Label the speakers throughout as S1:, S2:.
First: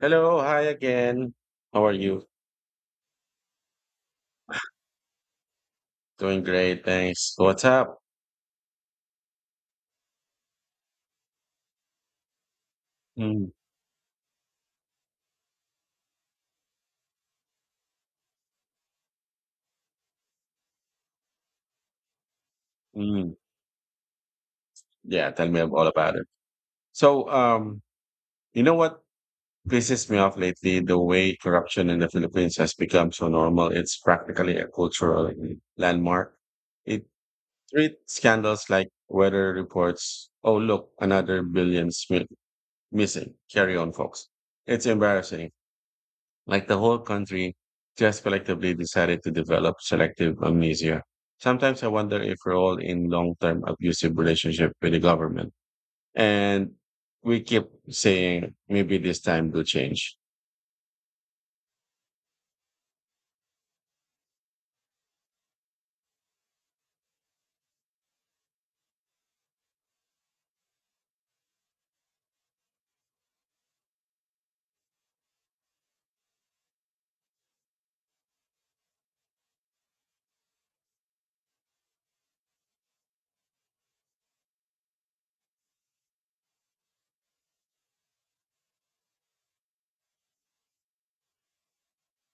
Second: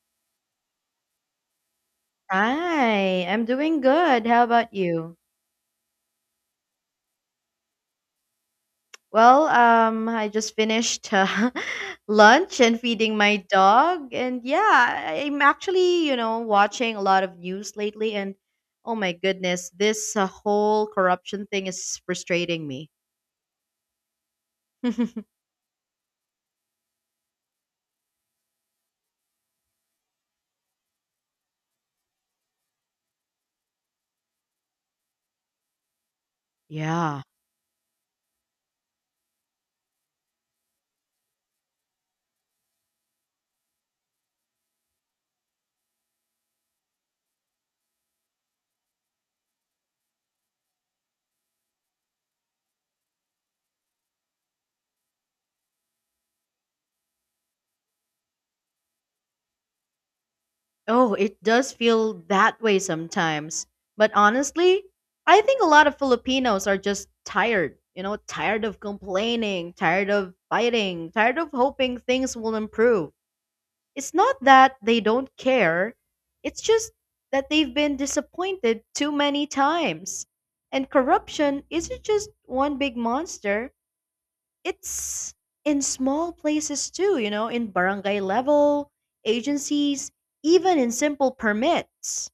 S1: Hello, hi again. How are you?
S2: Hi, I'm doing good. How about you?
S1: Doing great, thanks. What's up?
S2: Well, I just finished lunch and feeding my
S1: Mm,
S2: dog, and yeah, I'm actually, you know, watching a lot of news lately, and oh my goodness, this whole corruption thing is frustrating me.
S1: mm. Yeah, tell me all about it. So, um, you know what pisses me off lately? The way corruption in the Philippines has become so normal. It's practically a cultural landmark. It
S2: Yeah.
S1: treats scandals like weather reports. Oh, look, another missing. Carry on, folks. It's embarrassing. Like the whole country just collectively decided to develop selective amnesia. Sometimes I wonder if we're all in long term abusive relationship with the government. And we keep saying maybe this time will change.
S2: Oh, it does feel that way sometimes. But honestly, I think a lot of Filipinos are just tired, you know, tired of complaining, tired of fighting, tired of hoping things will improve. It's not that they don't care, it's just that they've been disappointed too many times. And corruption isn't just one big monster, it's in small places too, you know, in barangay level, agencies, even in simple permits.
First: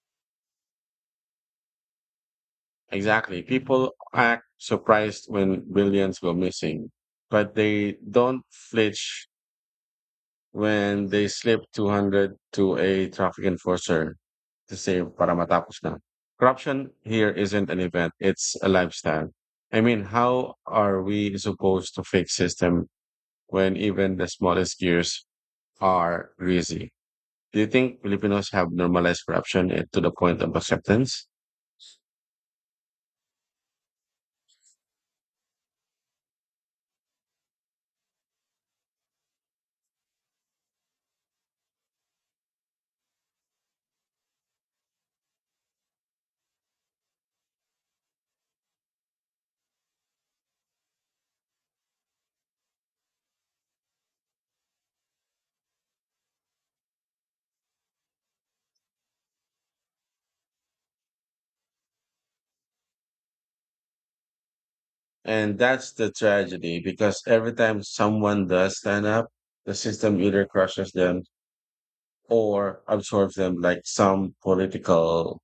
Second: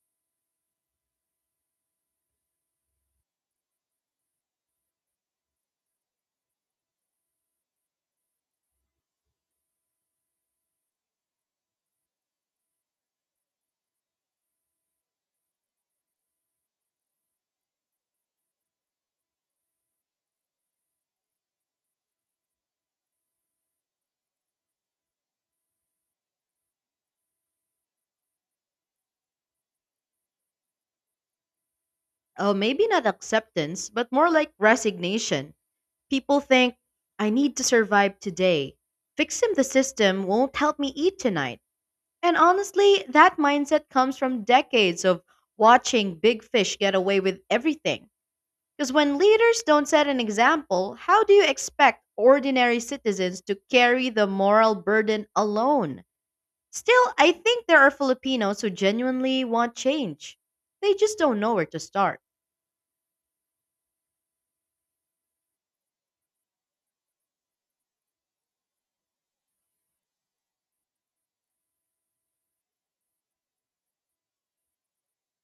S1: Exactly. People act surprised when billions go missing, but they don't flinch when they slip 200 to a traffic enforcer to save para matapos na. Corruption here isn't an event, it's a lifestyle. I mean, how are we supposed to fix system when even the smallest gears are greasy? Do you think Filipinos have normalized corruption to the point of acceptance?
S2: Oh, maybe not acceptance, but more like resignation. People think, I need to survive today. Fixing the system won't help me eat tonight. And honestly, that mindset comes from decades of watching big fish get away with everything. Because when leaders don't set an example, how do you expect ordinary citizens to carry the moral burden alone? Still, I think there are Filipinos who genuinely want change. They just don't know where to start.
S1: And that's the tragedy because every time someone does stand up, the system either crushes them or absorbs them like some political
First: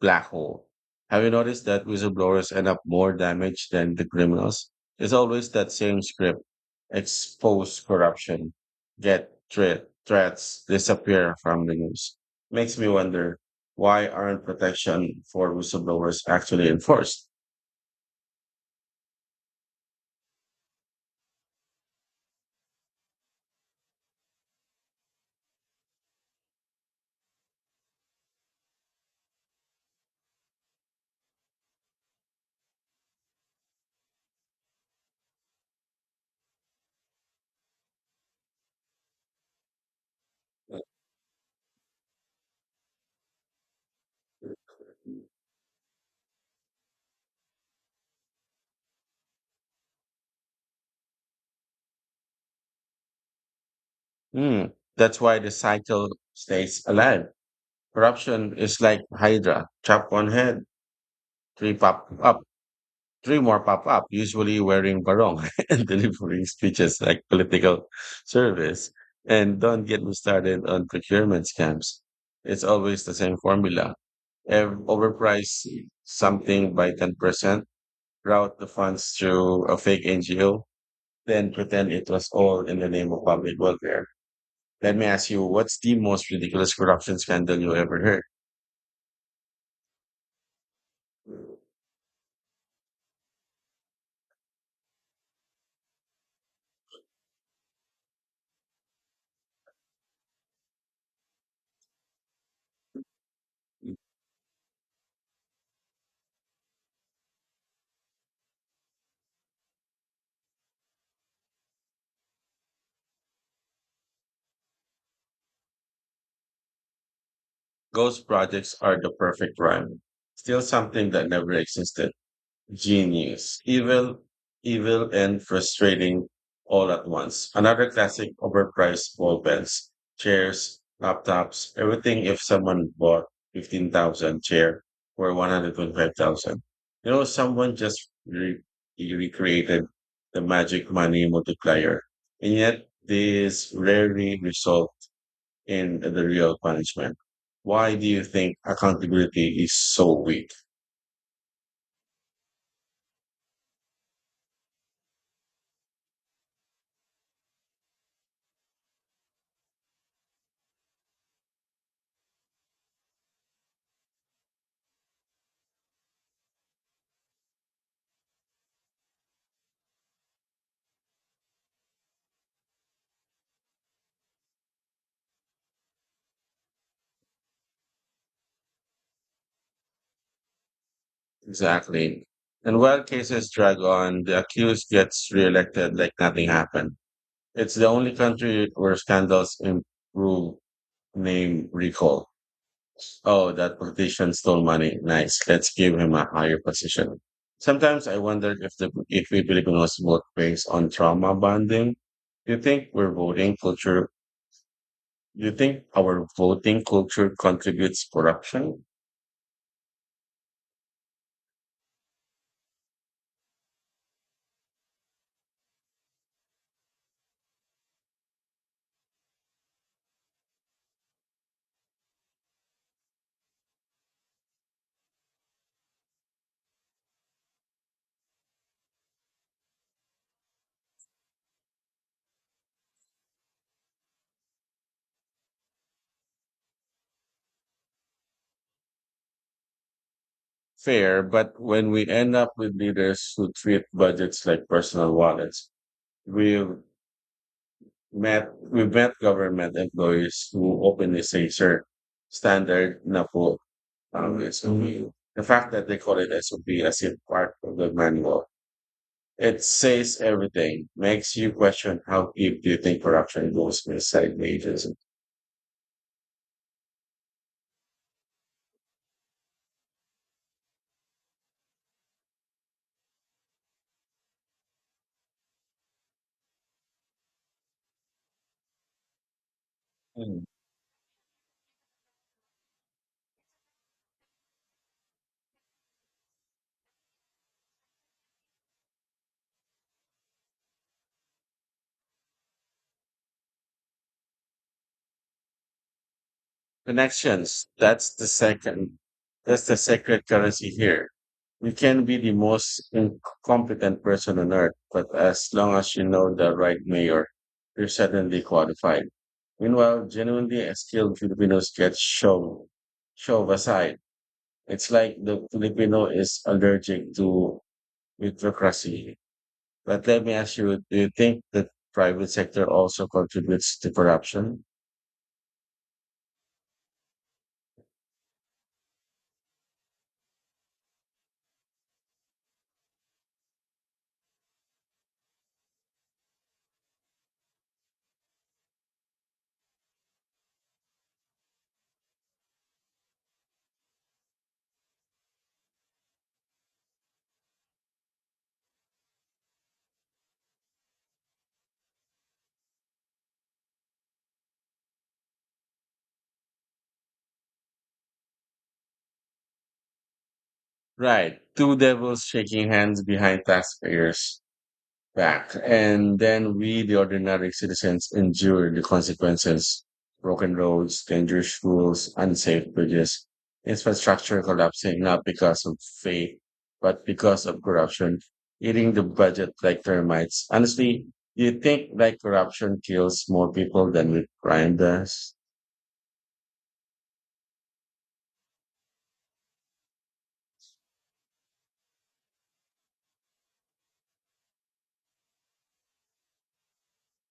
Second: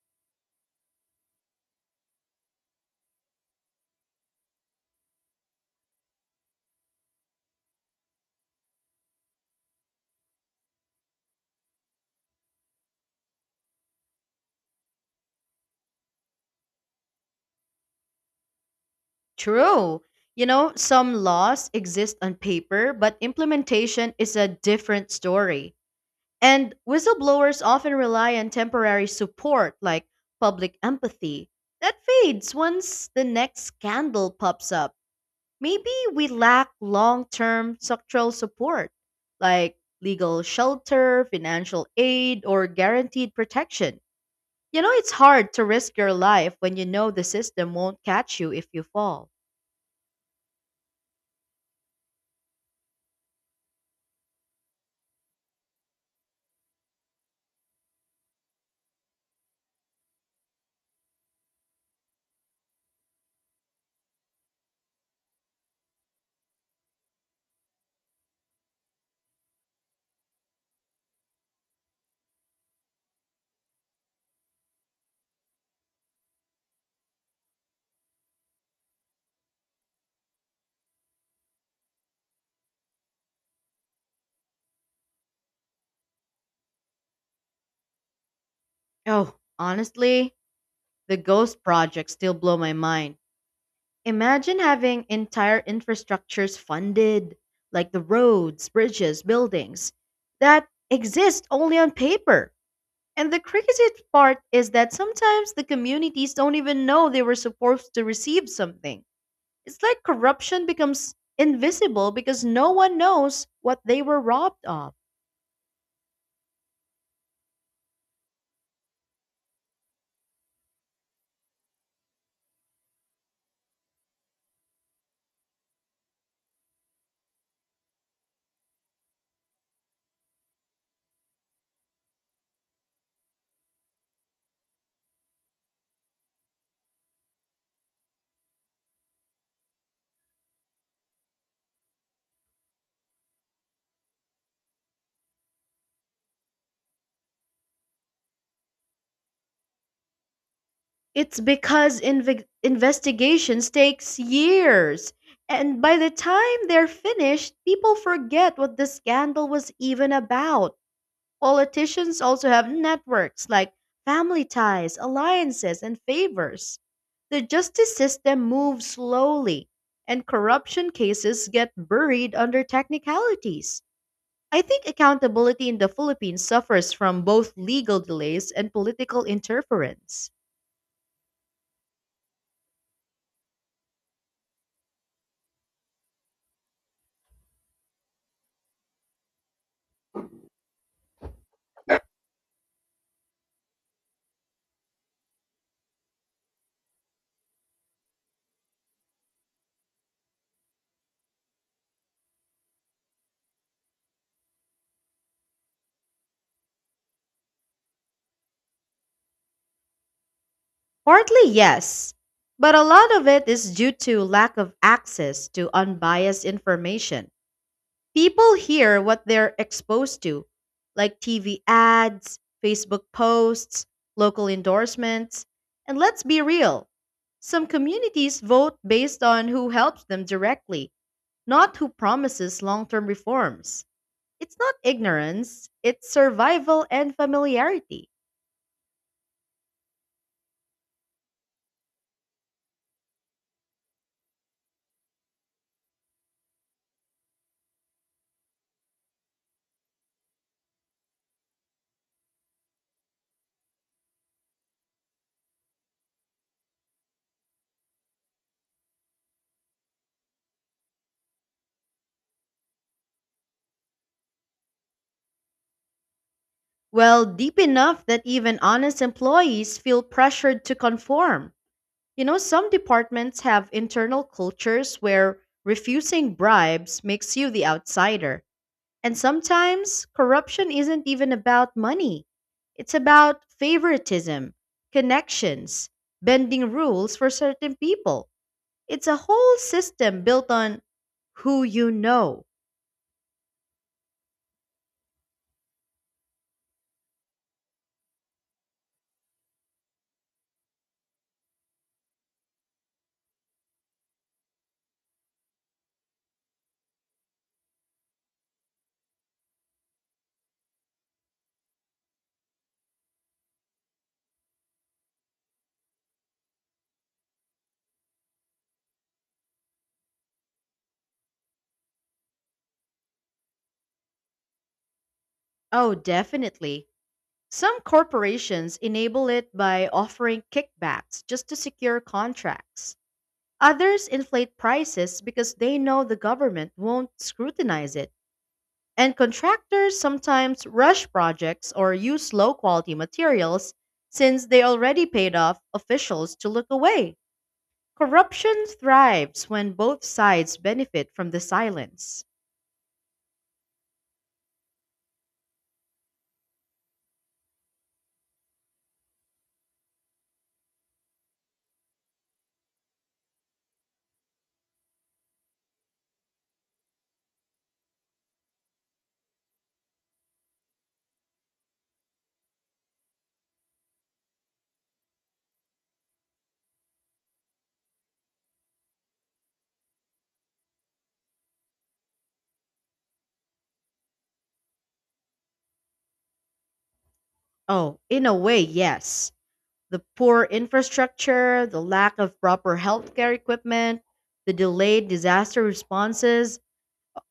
S1: black hole. Have you noticed that whistleblowers end up more damaged than the criminals? It's always that same script. Expose corruption, get threats, disappear from the news. Makes me wonder why aren't protection for whistleblowers actually enforced?
S2: True. You know, some laws exist on paper, but implementation is a different story. And whistleblowers often rely on temporary support like public empathy. That fades once the next scandal pops up. Maybe we lack long term structural support, like legal shelter, financial aid, or guaranteed protection. You know, it's hard to risk your life when you know the system won't catch you if you fall.
S1: Hmm. That's why the cycle stays alive. Corruption is like Hydra, chop one head, three pop up. Three more pop up, usually wearing barong and delivering speeches like political service. And don't get me started on procurement scams. It's always the same formula. Overprice something by 10%, route the funds through a fake NGO, then pretend it was all in the name of public welfare. Let me ask you, what's the most ridiculous corruption scandal you ever
S2: Oh, honestly, the
S1: heard?
S2: ghost project still blow my mind. Imagine having entire infrastructures funded, like the roads, bridges, buildings, that exist only on paper. And the
S1: Mm.
S2: craziest part is that sometimes the communities don't even know they were supposed to receive something. It's like corruption becomes invisible because no one knows what they were robbed of.
S1: Ghost projects are the perfect rhyme. Still something that never existed. Genius. Evil and frustrating all at once. Another classic overpriced ball pens, chairs, laptops, everything if someone bought 15,000 chair for 125,000. You know, someone just recreated the magic money multiplier. And yet this rarely results in the real punishment. Why do you think accountability is so weak?
S2: It's because investigations takes years. And by the time they're finished, people forget what the scandal was even about. Politicians also have networks like family ties, alliances, and favors. The justice system moves slowly, and corruption cases get buried under technicalities. I think accountability in the Philippines suffers from both legal delays and political interference.
S1: Exactly. And while cases drag on, the accused gets reelected like nothing happened. It's the only country where scandals improve name recall. Oh, that politician stole money. Nice. Let's give him a higher position. Sometimes I wonder if we Filipinos vote based on trauma bonding. Do you think we're voting culture? Do you think our voting culture contributes corruption?
S2: Partly, yes, but a lot of it is due to lack of access to unbiased information. People hear what they're exposed to, like TV ads, Facebook posts, local endorsements. And let's be real, some communities vote based on who helps them directly, not who promises long term reforms. It's not ignorance, it's survival and familiarity.
S1: Fair, but when we end up with leaders who treat budgets like personal wallets, we've we've met government employees who openly say, sir, standard na po ang SOP. The fact that they call it SOP as if part of the manual, it says everything, makes you question how deep do you think corruption goes inside the agency.
S2: Well, deep enough that even honest employees feel pressured to conform. You know, some departments have internal cultures where refusing bribes makes you the outsider. And sometimes corruption isn't even about money, it's about favoritism, connections, bending rules for certain people. It's a whole system built on who you know.
S1: Connections. That's the second. That's the sacred currency here. You can be the most incompetent person on earth, but as long as you know the right mayor, you're suddenly qualified. Meanwhile, genuinely skilled Filipinos get shoved aside. It's like the Filipino is allergic to bureaucracy. But let me ask you, do you think the private sector also contributes to corruption?
S2: Oh, definitely. Some corporations enable it by offering kickbacks just to secure contracts. Others inflate prices because they know the government won't scrutinize it. And contractors sometimes rush projects or use low quality materials since they already paid off officials to look away. Corruption thrives when both sides benefit from the silence.
S1: Right. Two devils shaking hands behind taxpayers' back, and then we, the ordinary citizens, endure the consequences. Broken roads, dangerous rules, unsafe bridges, infrastructure collapsing not because of faith, but because of corruption, eating the budget like termites. Honestly, do you think like corruption kills more people than with crime does?
S2: Oh, in a way, yes. The poor infrastructure, the lack of proper healthcare equipment, the delayed disaster responses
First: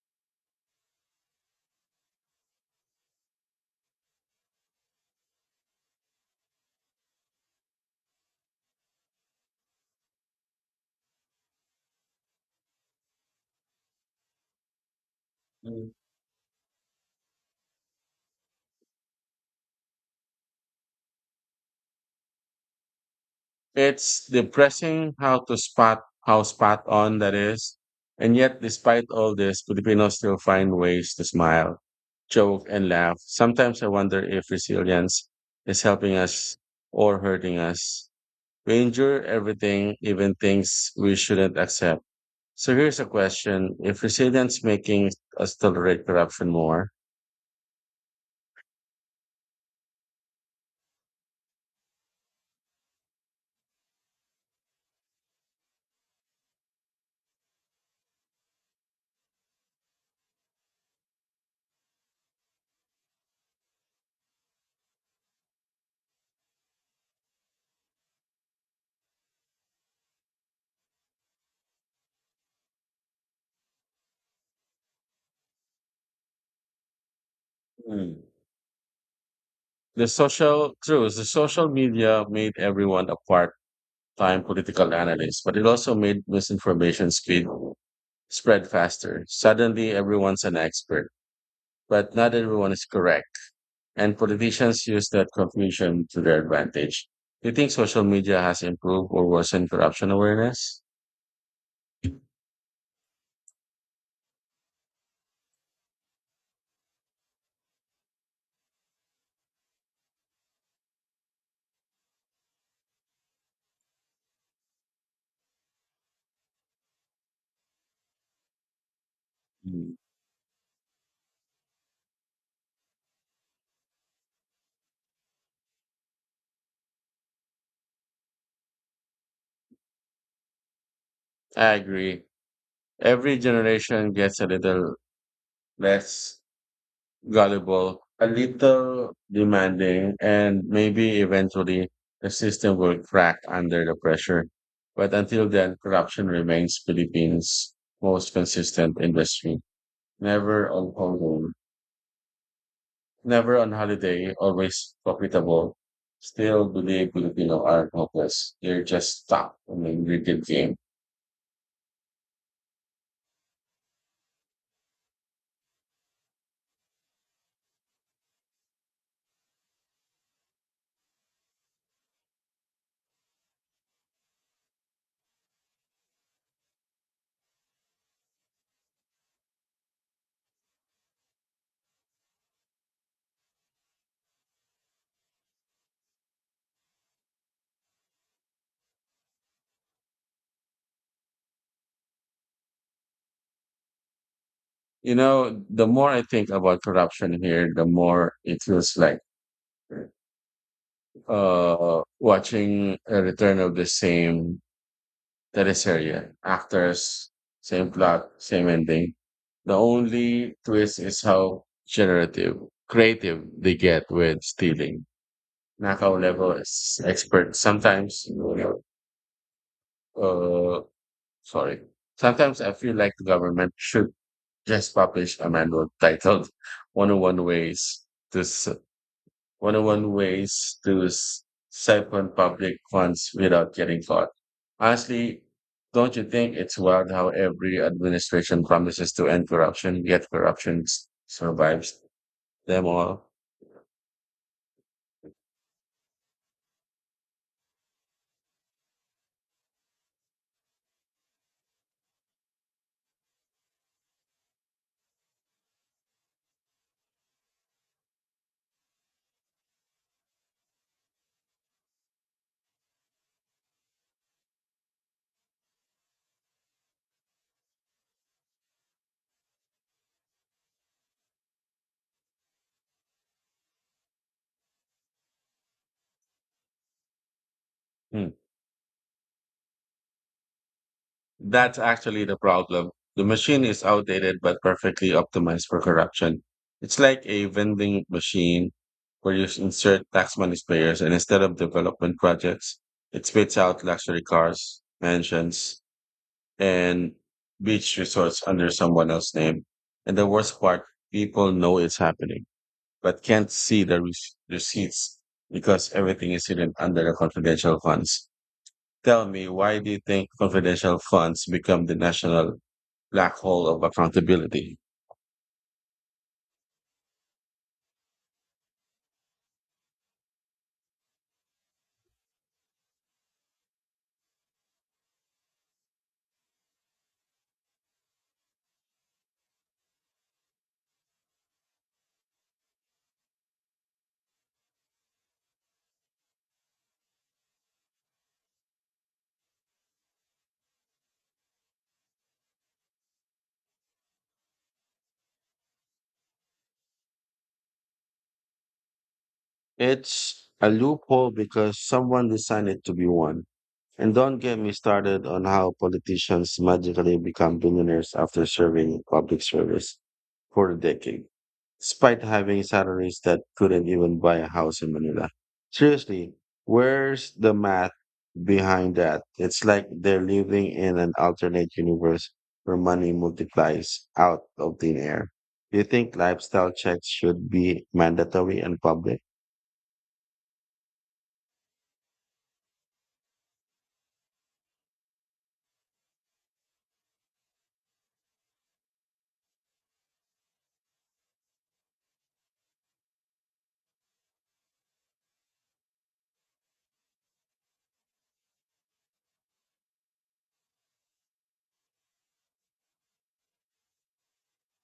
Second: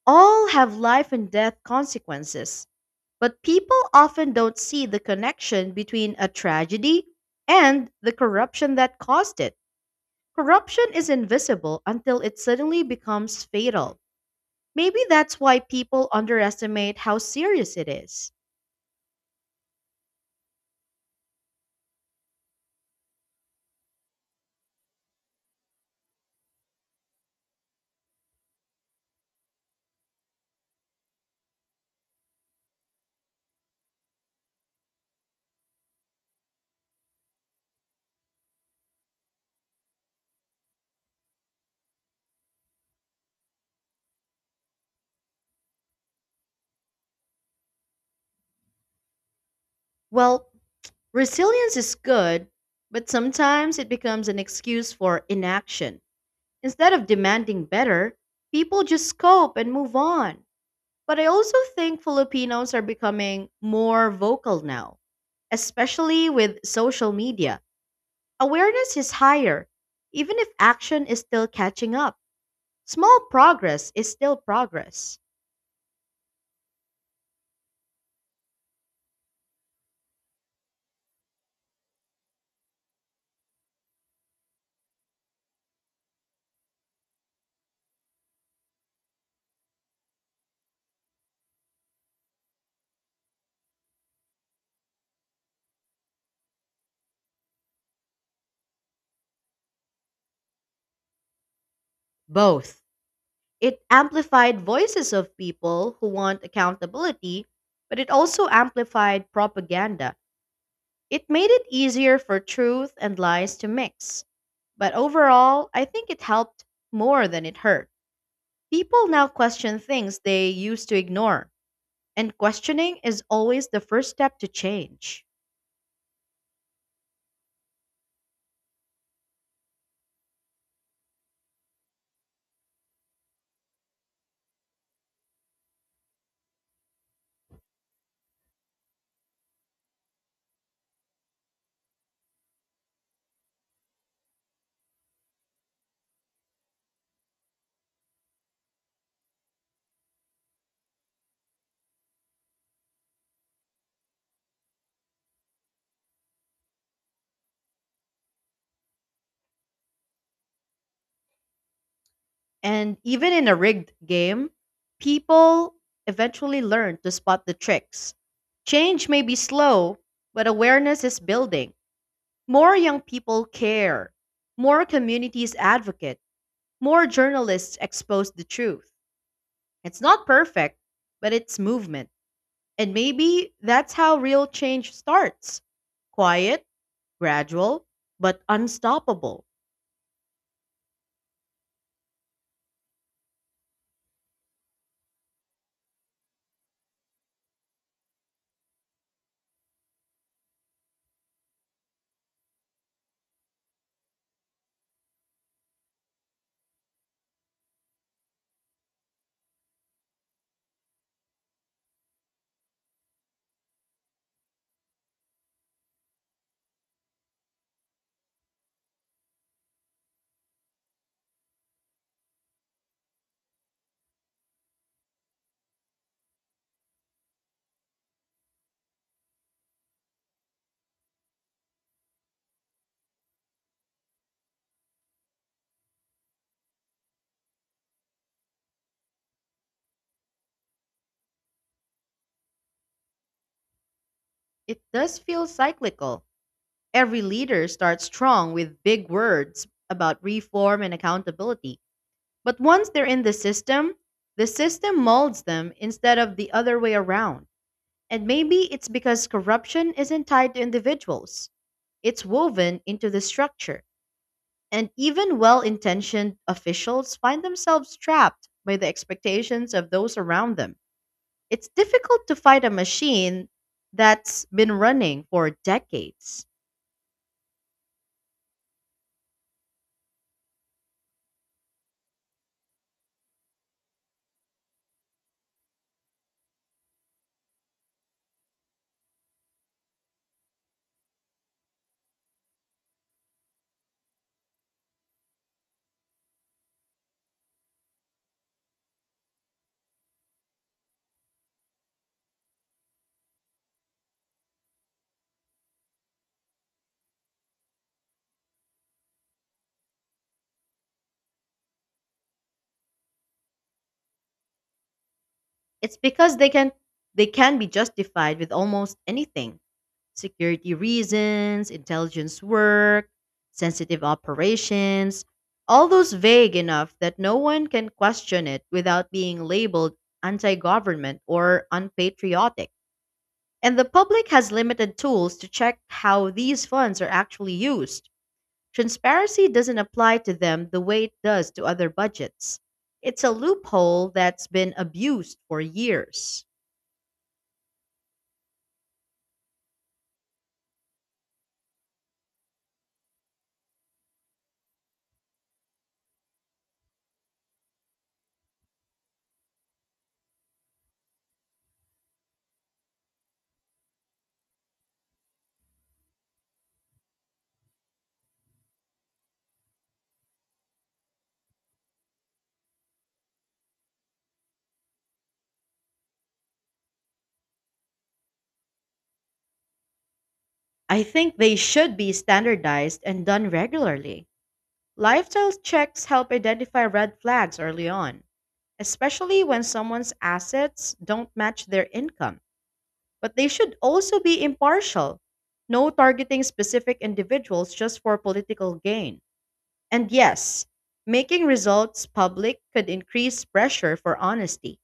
S2: all have life and death consequences. But people often don't see the connection between a tragedy and the corruption that caused it. Corruption is invisible until it suddenly becomes fatal. Maybe that's why people underestimate how serious it is.
S1: It's depressing how to spot how spot on that is. And yet, despite all this, Filipinos still find ways to smile, joke, and laugh. Sometimes I wonder if resilience is helping us or hurting us. We endure everything, even things we shouldn't accept. So here's a question. If resilience making us tolerate corruption more.
S2: Well, resilience is good, but sometimes it becomes an excuse for inaction. Instead of demanding better, people just cope and move on. But I also think Filipinos are becoming more vocal now, especially with social media. Awareness is higher, even if action is still catching up. Small progress is still progress.
S1: Hmm. The social truth, the social media made everyone a part time political analysts, but it also made misinformation speed spread faster. Suddenly, everyone's an expert, but not everyone is correct, and politicians use that confusion to their advantage. Do you think social media has improved or worsened corruption awareness?
S2: Both. It amplified voices of people who want accountability, but it also amplified propaganda. It made it easier for truth and lies to mix. But overall, I think it helped more than it hurt. People now question
S1: Mm,
S2: things they used to ignore, and questioning is always the first step to change.
S1: I agree. Every generation gets a little less gullible, a little demanding, and maybe eventually the system will crack under the pressure. But until then, corruption remains Philippines' most consistent industry. Never on holiday, never on holiday, always profitable. Still believe Filipino aren't hopeless. They're just stuck in the ingredient game.
S2: And even in a rigged game, people eventually learn to spot the tricks. Change may be slow, but awareness is building. More young people care, more communities advocate. More journalists expose the truth. It's not perfect, but it's movement. And maybe that's how real change starts. Quiet, gradual, but unstoppable.
S1: You know, the more I think about corruption here, the more it feels like watching a return of the same teleserye actors, same plot, same ending. The only twist is how generative creative they get with stealing. Nakao level is expert sometimes. Uh sorry Sometimes I feel like the government should just publish a manual titled 101 ways to 101 ways to siphon public funds without getting caught. Honestly, don't you think it's wild how every administration promises to end corruption, yet corruption survives them all?
S2: It does feel cyclical. Every leader starts strong with big words about reform and accountability. But once they're in the system molds them instead of the other way around. And maybe it's because corruption isn't tied to individuals, it's woven into the structure. And even well intentioned officials find themselves trapped by the expectations of those around them. It's difficult to fight a machine that's been running for decades.
S1: Hmm. That's actually the problem. The machine is outdated but perfectly optimized for corruption. It's like a vending machine where you insert tax money payers and instead of development projects, it spits out luxury cars, mansions, and beach resorts under someone else's name. And the worst part, people know it's happening, but can't see the receipts because everything is hidden under the confidential funds. Tell me, why do you think confidential funds become the national black hole of accountability?
S2: It's because they can be justified with almost anything. Security reasons, intelligence work, sensitive operations, all those vague enough that no one can question it without being labeled anti-government or unpatriotic. And the public has limited tools to check how these funds are actually used. Transparency doesn't apply to them the way it does to other budgets. It's a loophole that's been abused for years.
S1: It's a loophole because someone designed it to be one. And don't get me started on how politicians magically become billionaires after serving public service for a decade, despite having salaries that couldn't even buy a house in Manila. Seriously, where's the math behind that? It's like they're living in an alternate universe where money multiplies out of thin air. Do you think lifestyle checks should be mandatory and public?
S2: I think they should be standardized and done regularly. Lifestyle checks help identify red flags early on, especially when someone's assets don't match their income. But they should also be impartial. No targeting specific individuals just for political gain. And yes, making results public could increase pressure for honesty.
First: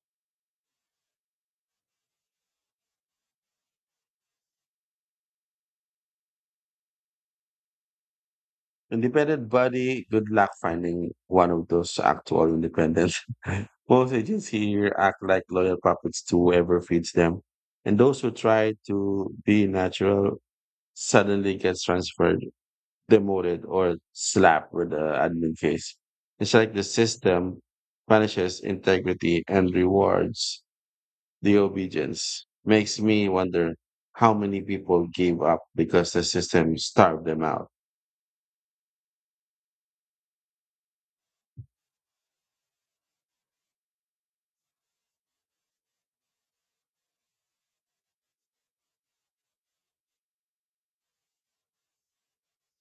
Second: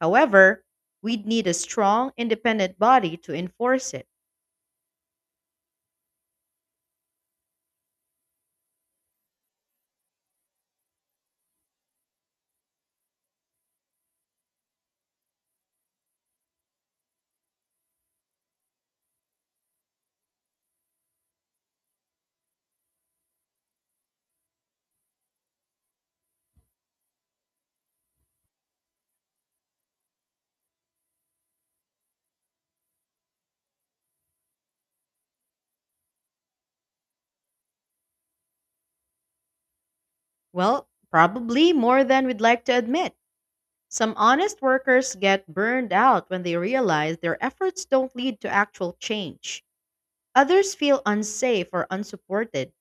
S2: However, we'd need a strong, independent body to enforce it.
S1: Independent body, good luck finding one of those actual independent. Most agents here act like loyal puppets to whoever feeds them. And those who try to be natural suddenly gets transferred, demoted, or slapped with the admin case. It's like the system punishes integrity and rewards the obedience. Makes me wonder how many people gave up because the system starved them out.
S2: Well, probably more than we'd like to admit. Some honest workers get burned out when they realize their efforts don't lead to actual change. Others feel unsafe or unsupported,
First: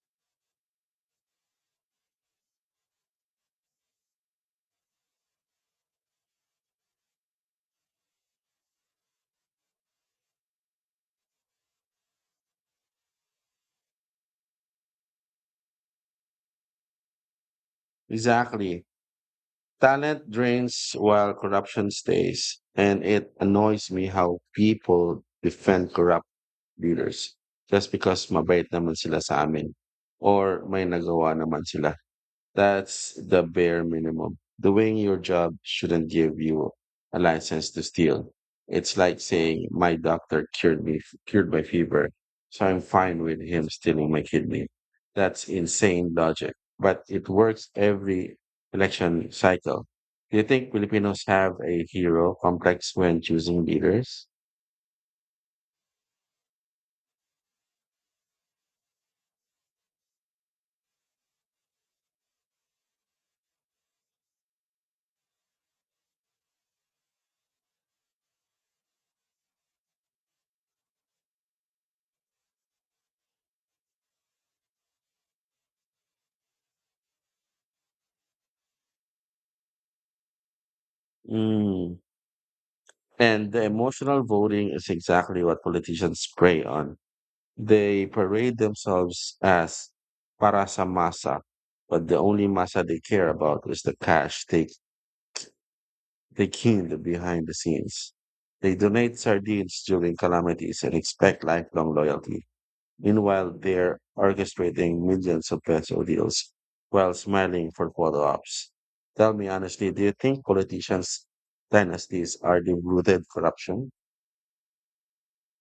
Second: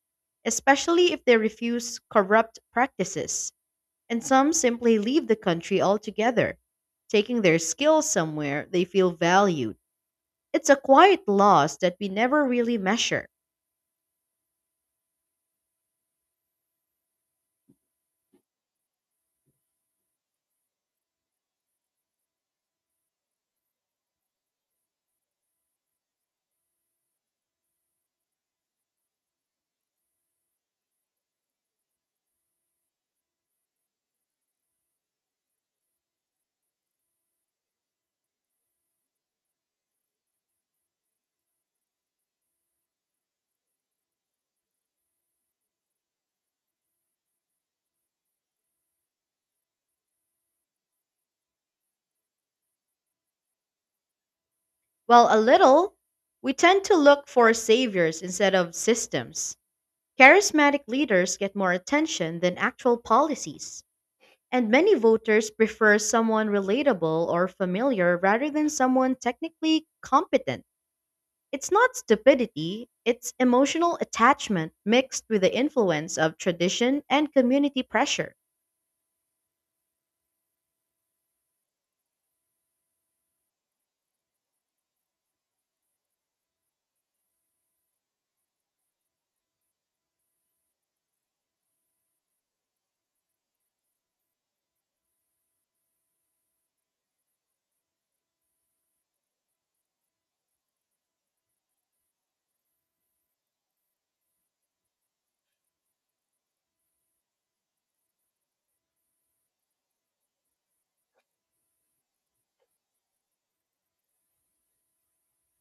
S2: especially if they refuse corrupt practices. And some simply leave the country altogether, taking their skills somewhere they feel valued. It's a quiet loss that we never really measure.
S1: Exactly. Talent drains while corruption stays, and it annoys me how people defend corrupt leaders just because mabait naman sila sa amin or may nagawa naman sila. That's the bare minimum. Doing your job shouldn't give you a license to steal. It's like saying my doctor cured my fever, so I'm fine with him stealing my kidney. That's insane logic, but it works every election cycle. Do you think Filipinos have a hero complex when choosing leaders?
S2: While a little, we tend to look for saviors instead of systems. Charismatic leaders get more attention than actual policies, and many voters prefer someone relatable or familiar rather than someone technically competent. It's not stupidity, it's emotional attachment mixed with the influence of tradition and community pressure.
S1: Mm. And the emotional voting is exactly what politicians prey on. They parade themselves as para sa masa, but the only masa they care about is the cash they cleaned behind the scenes. They donate sardines during calamities and expect lifelong loyalty. Meanwhile, they're orchestrating millions of peso deals while smiling for photo ops. Tell me honestly, do you think politicians' dynasties are the rooted corruption?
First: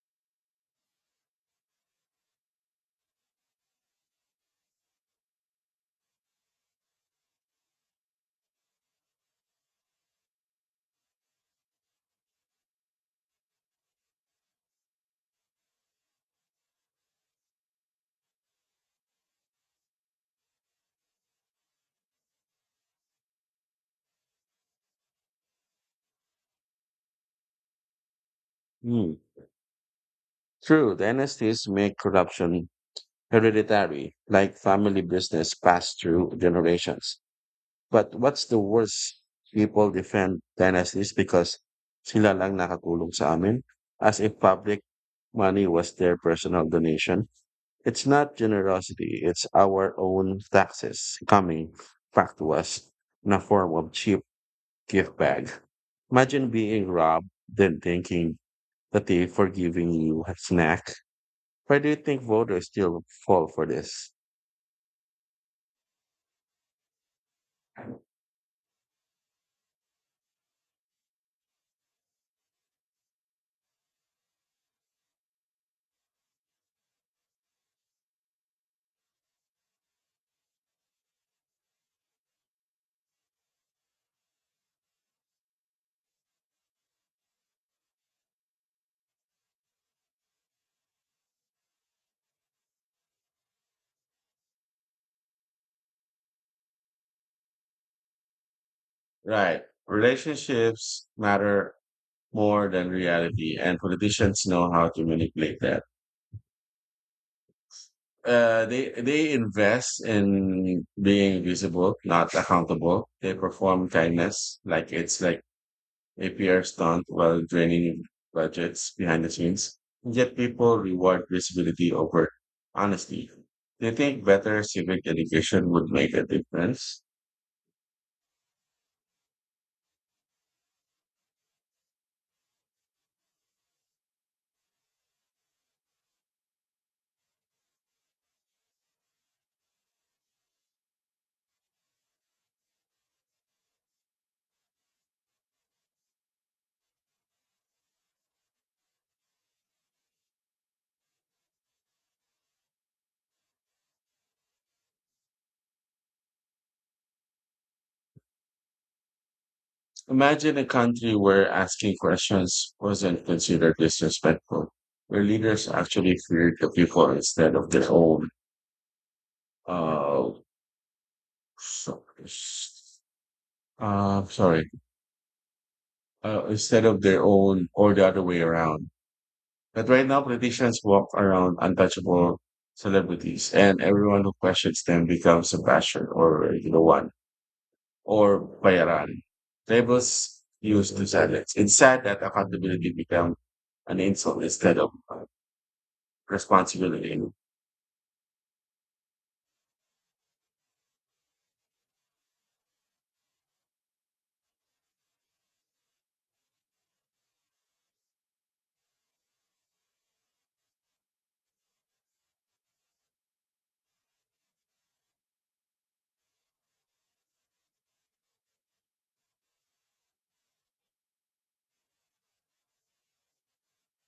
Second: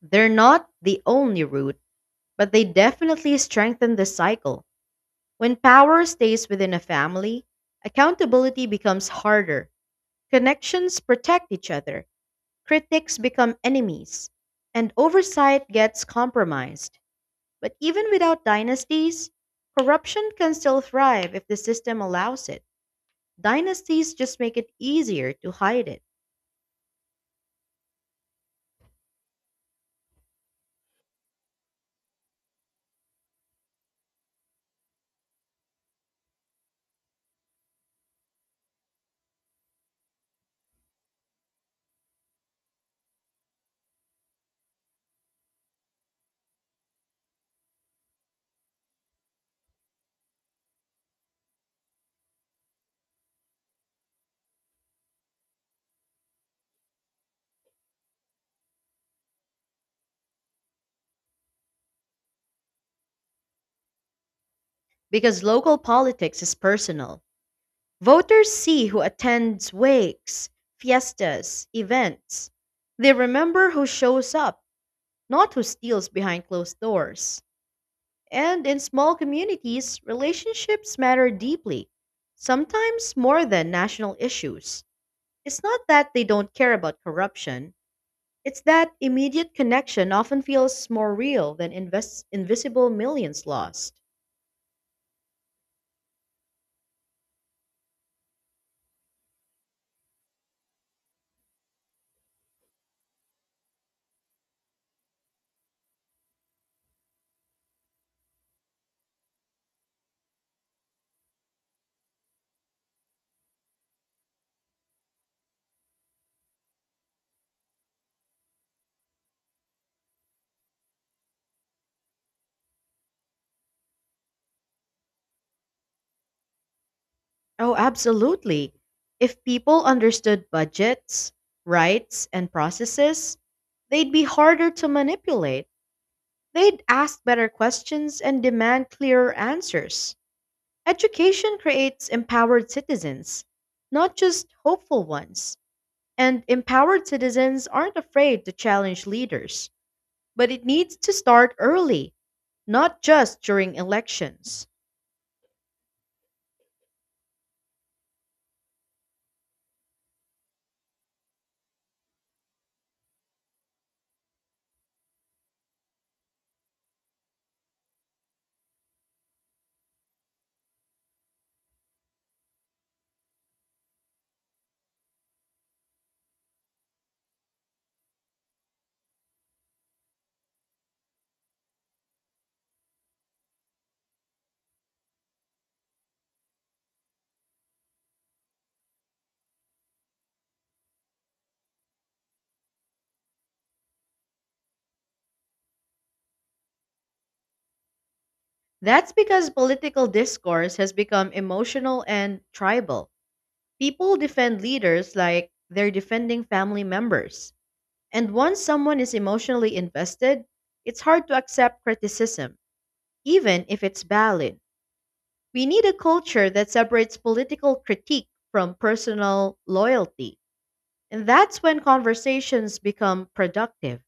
S2: They're not the only root, but they definitely strengthen the cycle. When power stays within a family, accountability becomes harder. Connections protect each other, critics become enemies, and oversight gets compromised. But even without dynasties, corruption can still thrive if the system allows it. Dynasties just make it easier to hide it
S1: Hmm. True, dynasties make corruption hereditary, like family business passed through generations. But what's the worst? People defend dynasties because sila lang nakatulong sa amin, as if public money was their personal donation. It's not generosity. It's our own taxes coming back to us in a form of cheap gift bag. Imagine being robbed, then thinking that they for giving you a snack. Why do you think voters still fall for this?
S2: because local politics is personal. Voters see who attends wakes, fiestas, events. They remember who shows up, not who steals behind closed doors. And in small communities, relationships matter deeply, sometimes more than national issues. It's not that they don't care about corruption, it's that immediate connection often feels more real than invisible millions lost.
S1: Right. Relationships matter more than reality, and politicians know how to manipulate that. They invest in being visible, not accountable. They perform kindness like it's like a PR stunt while draining budgets behind the scenes. Yet people reward visibility over honesty. They think better civic education would make a difference.
S2: Oh, absolutely. If people understood budgets, rights, and processes, they'd be harder to manipulate. They'd ask better questions and demand clearer answers. Education creates empowered citizens, not just hopeful ones. And empowered citizens aren't afraid to challenge leaders, but it needs to start early, not just during elections.
S1: Imagine a country where asking questions wasn't considered disrespectful, where leaders actually feared the people instead of their own, uh, so- uh, sorry, instead of their own or the other way around. But right now, politicians walk around untouchable celebrities, and everyone who questions them becomes a basher or you know what, or bayaran. Labels used to silence. It's sad that accountability become an insult instead of responsibility.
S2: That's because political discourse has become emotional and tribal. People defend leaders like they're defending family members. And once someone is emotionally invested, it's hard to accept criticism, even if it's valid. We need a culture that separates political critique from personal loyalty. And that's when conversations become productive.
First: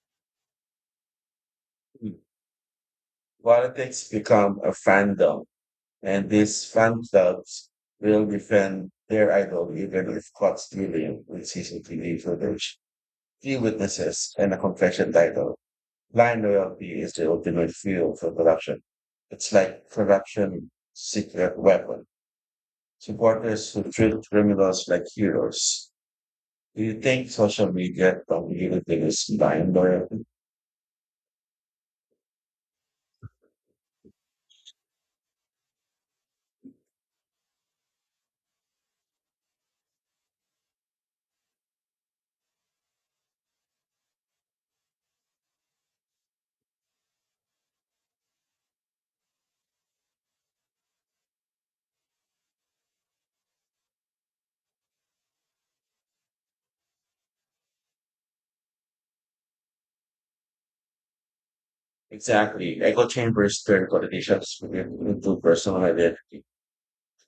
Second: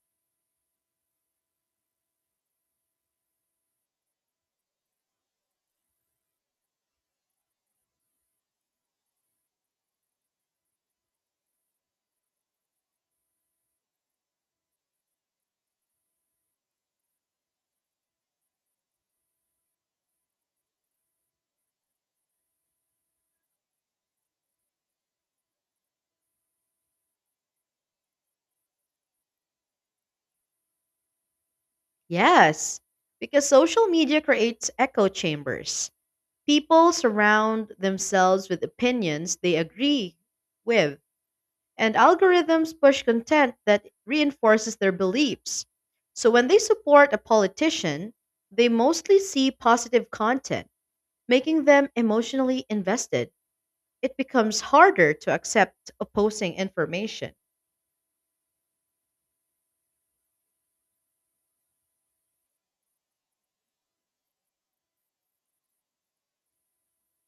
S1: Politics become a fandom, and these fan clubs will defend their idol even if caught stealing with CCTV footage, key witnesses, and a confession title. Blind loyalty is the ultimate fuel for corruption. It's like corruption secret weapon, supporters who treat criminals like heroes. Do you think social media communities blind or
S2: Yes, because social media creates echo chambers. People surround themselves with opinions they agree with, and algorithms push content that reinforces their beliefs. So when they support a politician, they mostly see positive content, making them emotionally invested. It becomes harder to accept opposing information.
S1: Exactly. Echo chambers turn politicians into personal identity,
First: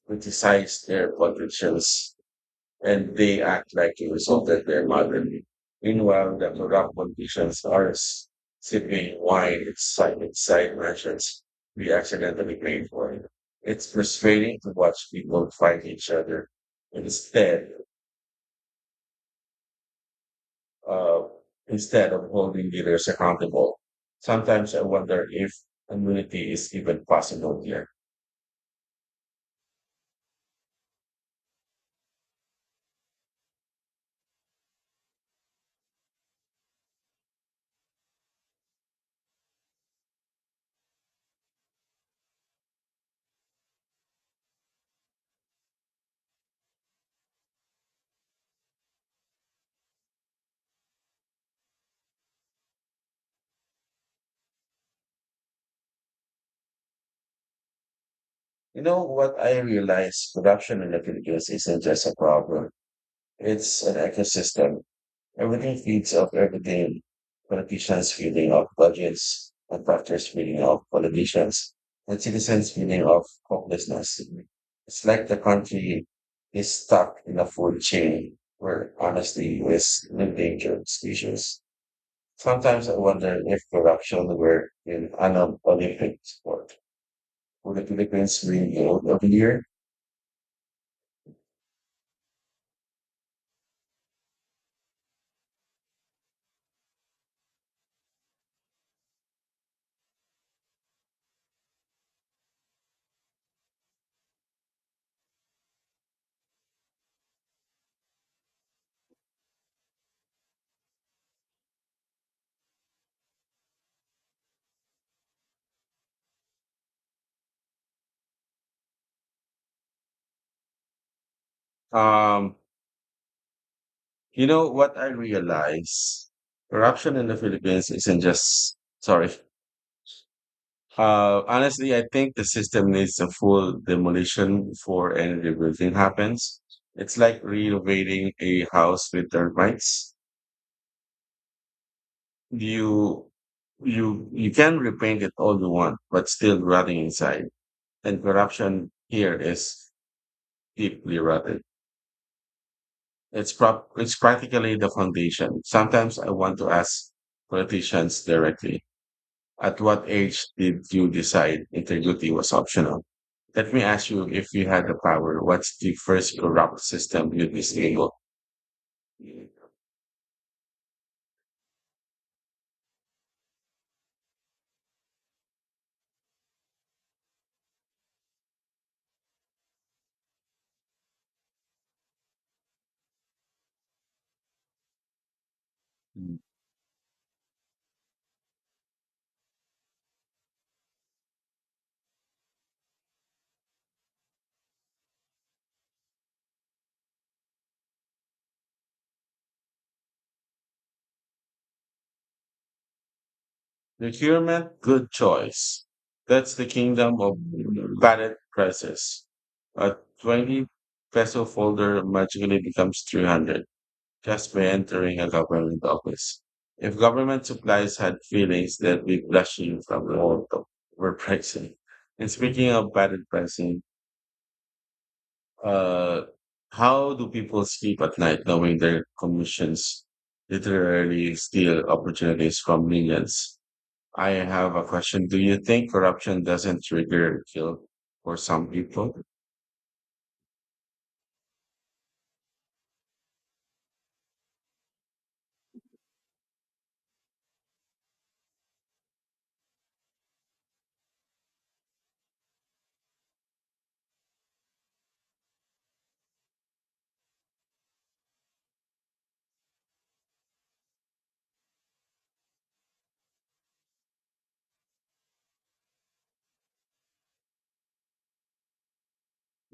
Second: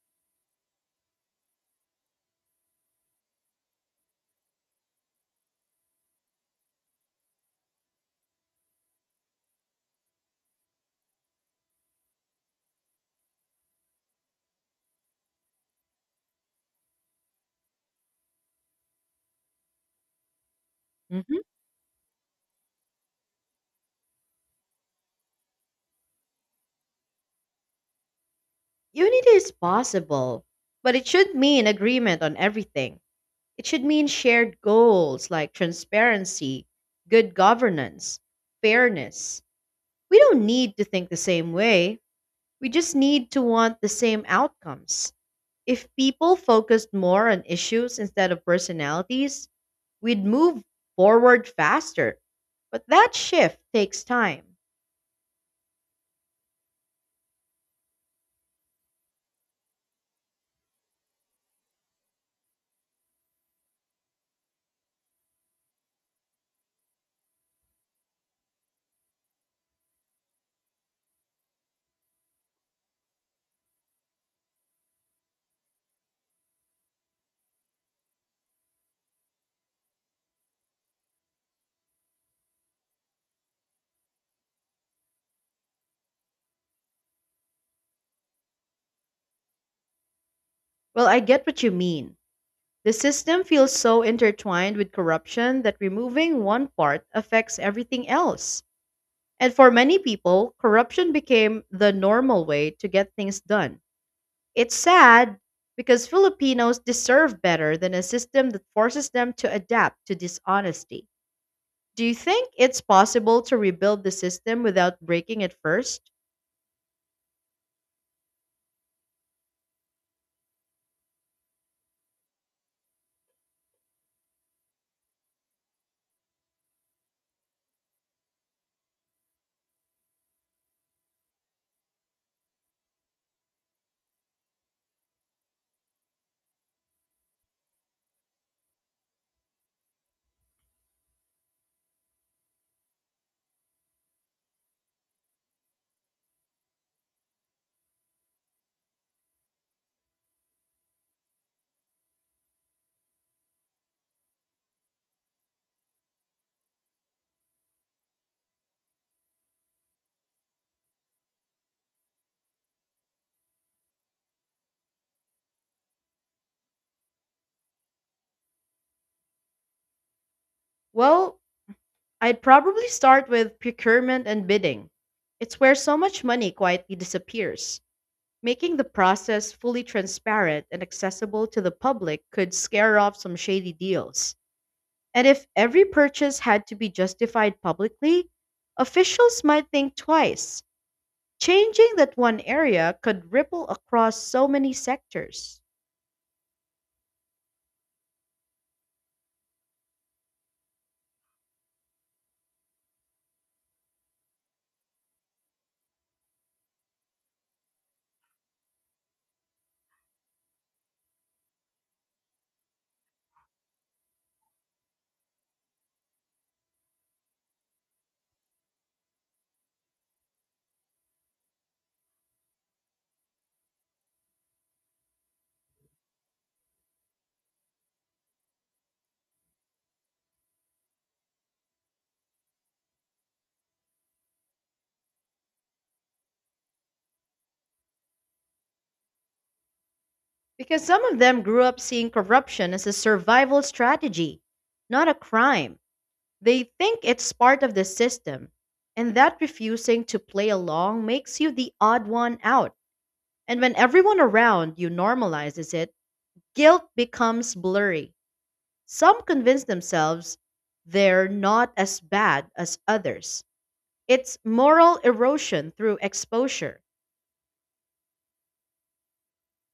S1: criticize their politicians, and they act like it resulted their motherly. Meanwhile, the corrupt politicians are sipping wine inside mansions we accidentally paid for. It's frustrating to watch people fight each other. Instead, uh,
S2: Mhm.
S1: Instead of holding leaders accountable. Sometimes I wonder if immunity is even possible here.
S2: Unity is possible, but it should mean agreement on everything. It should mean shared goals like transparency, good governance, fairness. We don't need to think the same way. We just need to want the same outcomes. If people focused more on issues instead of personalities, we'd move forward faster. But that shift takes time.
S1: You know what I realize corruption in the Philippines isn't just a problem. It's an ecosystem. Everything feeds off everything. Politicians feeding off budgets, contractors feeding off politicians, and citizens feeding off hopelessness. It's like the country is stuck in a food chain where honesty is an endangered species. Sometimes I wonder if corruption were in an Olympic sport. Would the Philippines win gold every year?
S2: Well, I get what you mean. The system feels so intertwined with corruption that removing one part affects everything else. And for many people, corruption became the normal way to get things done. It's sad because Filipinos deserve better than a system that forces them to adapt to dishonesty. Do you think it's possible to rebuild the system without breaking it first?
S1: Um, you know what I realize? Corruption in the Philippines isn't just, sorry. Honestly, I think the system needs a full demolition before any rebuilding happens. It's like renovating a house with termites. You, you can repaint it all you want, but still rotting inside and corruption here is deeply rooted. It's practically the foundation. Sometimes I want to ask politicians directly, at what age did you decide integrity was optional? Let me ask you, if you had the power, what's the first corrupt system you'd disable?
S2: Well, I'd probably start with procurement and bidding. It's where so much money quietly disappears. Making the process fully transparent and accessible to the public could scare off some shady deals. And if every purchase had to be justified publicly, officials might think twice. Changing that one area could ripple across so many sectors.
S1: Procurement, good choice. That's the kingdom of ballot prices. A 20 peso folder magically becomes 300, just by entering a government office. If government supplies had feelings, they'd be blushing from the overpricing. Pricing. And speaking of bad pricing, uh, how do people sleep at night knowing their commissions literally steal opportunities from millions? I have a question. Do you think corruption doesn't trigger guilt for some people?
S2: Because some of them grew up seeing corruption as a survival strategy, not a crime. They think it's part of the system. And that refusing to play along makes you the odd one out. And when everyone around you normalizes it, guilt becomes blurry. Some convince themselves they're not as bad as others. It's moral erosion through exposure.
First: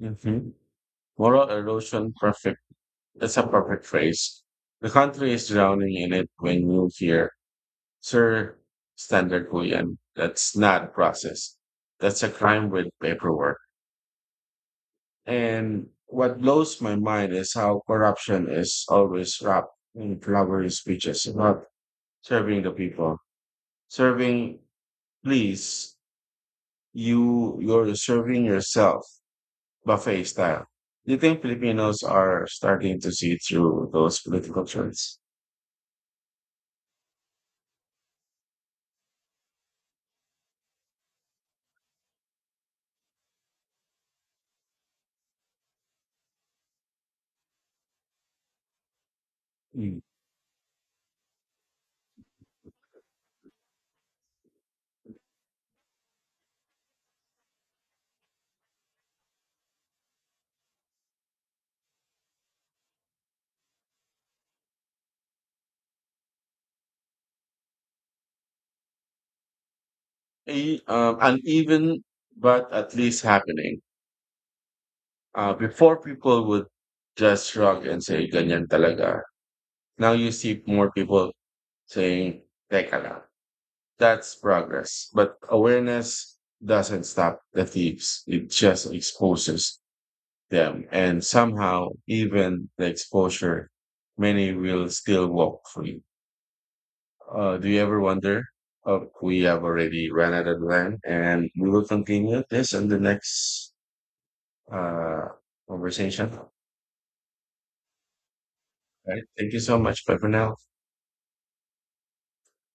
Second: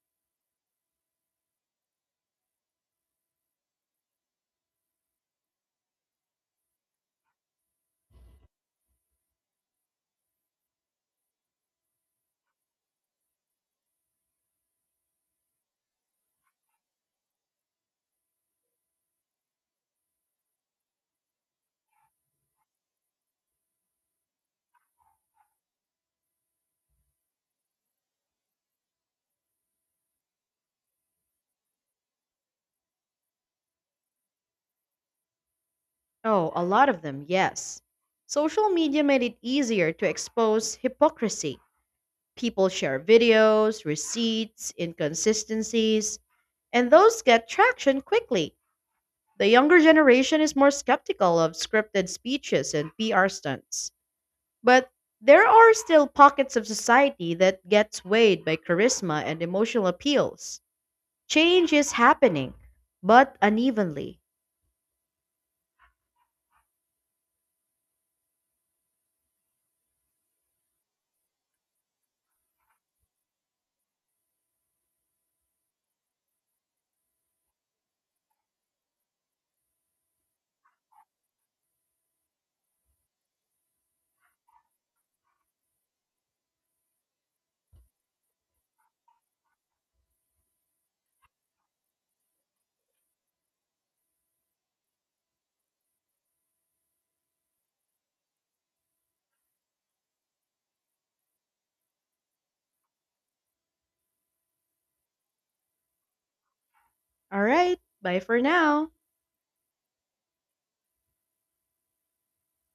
S1: Mhm. Moral erosion perfect. That's a perfect phrase. The country is drowning in it when you hear, sir, standard Korean. That's not process. That's a crime with paperwork. And what blows my mind is how corruption is always wrapped in flowery speeches about serving the people. Serving, please, you're serving yourself, buffet style. Do you think Filipinos are starting to see through those political trends?
S2: Oh, a lot of them, yes. Social media made it easier to expose hypocrisy. People share videos, receipts, inconsistencies, and those get traction quickly. The younger generation is more skeptical of scripted speeches and PR stunts. But there are still pockets of society that gets swayed by charisma and emotional appeals. Change is happening, but unevenly.
S1: Uneven, but at least happening. Before people would just shrug and say, ganyan talaga. Now you see more people saying, teka lang. That's progress. But awareness doesn't stop the thieves. It just exposes them. And somehow, even the exposure, many will still walk free. Do you ever wonder if we have already run out of time and we will continue this in the next uh, conversation.
S2: All right, bye for now.
S1: Right. Thank you so much. Bye for now.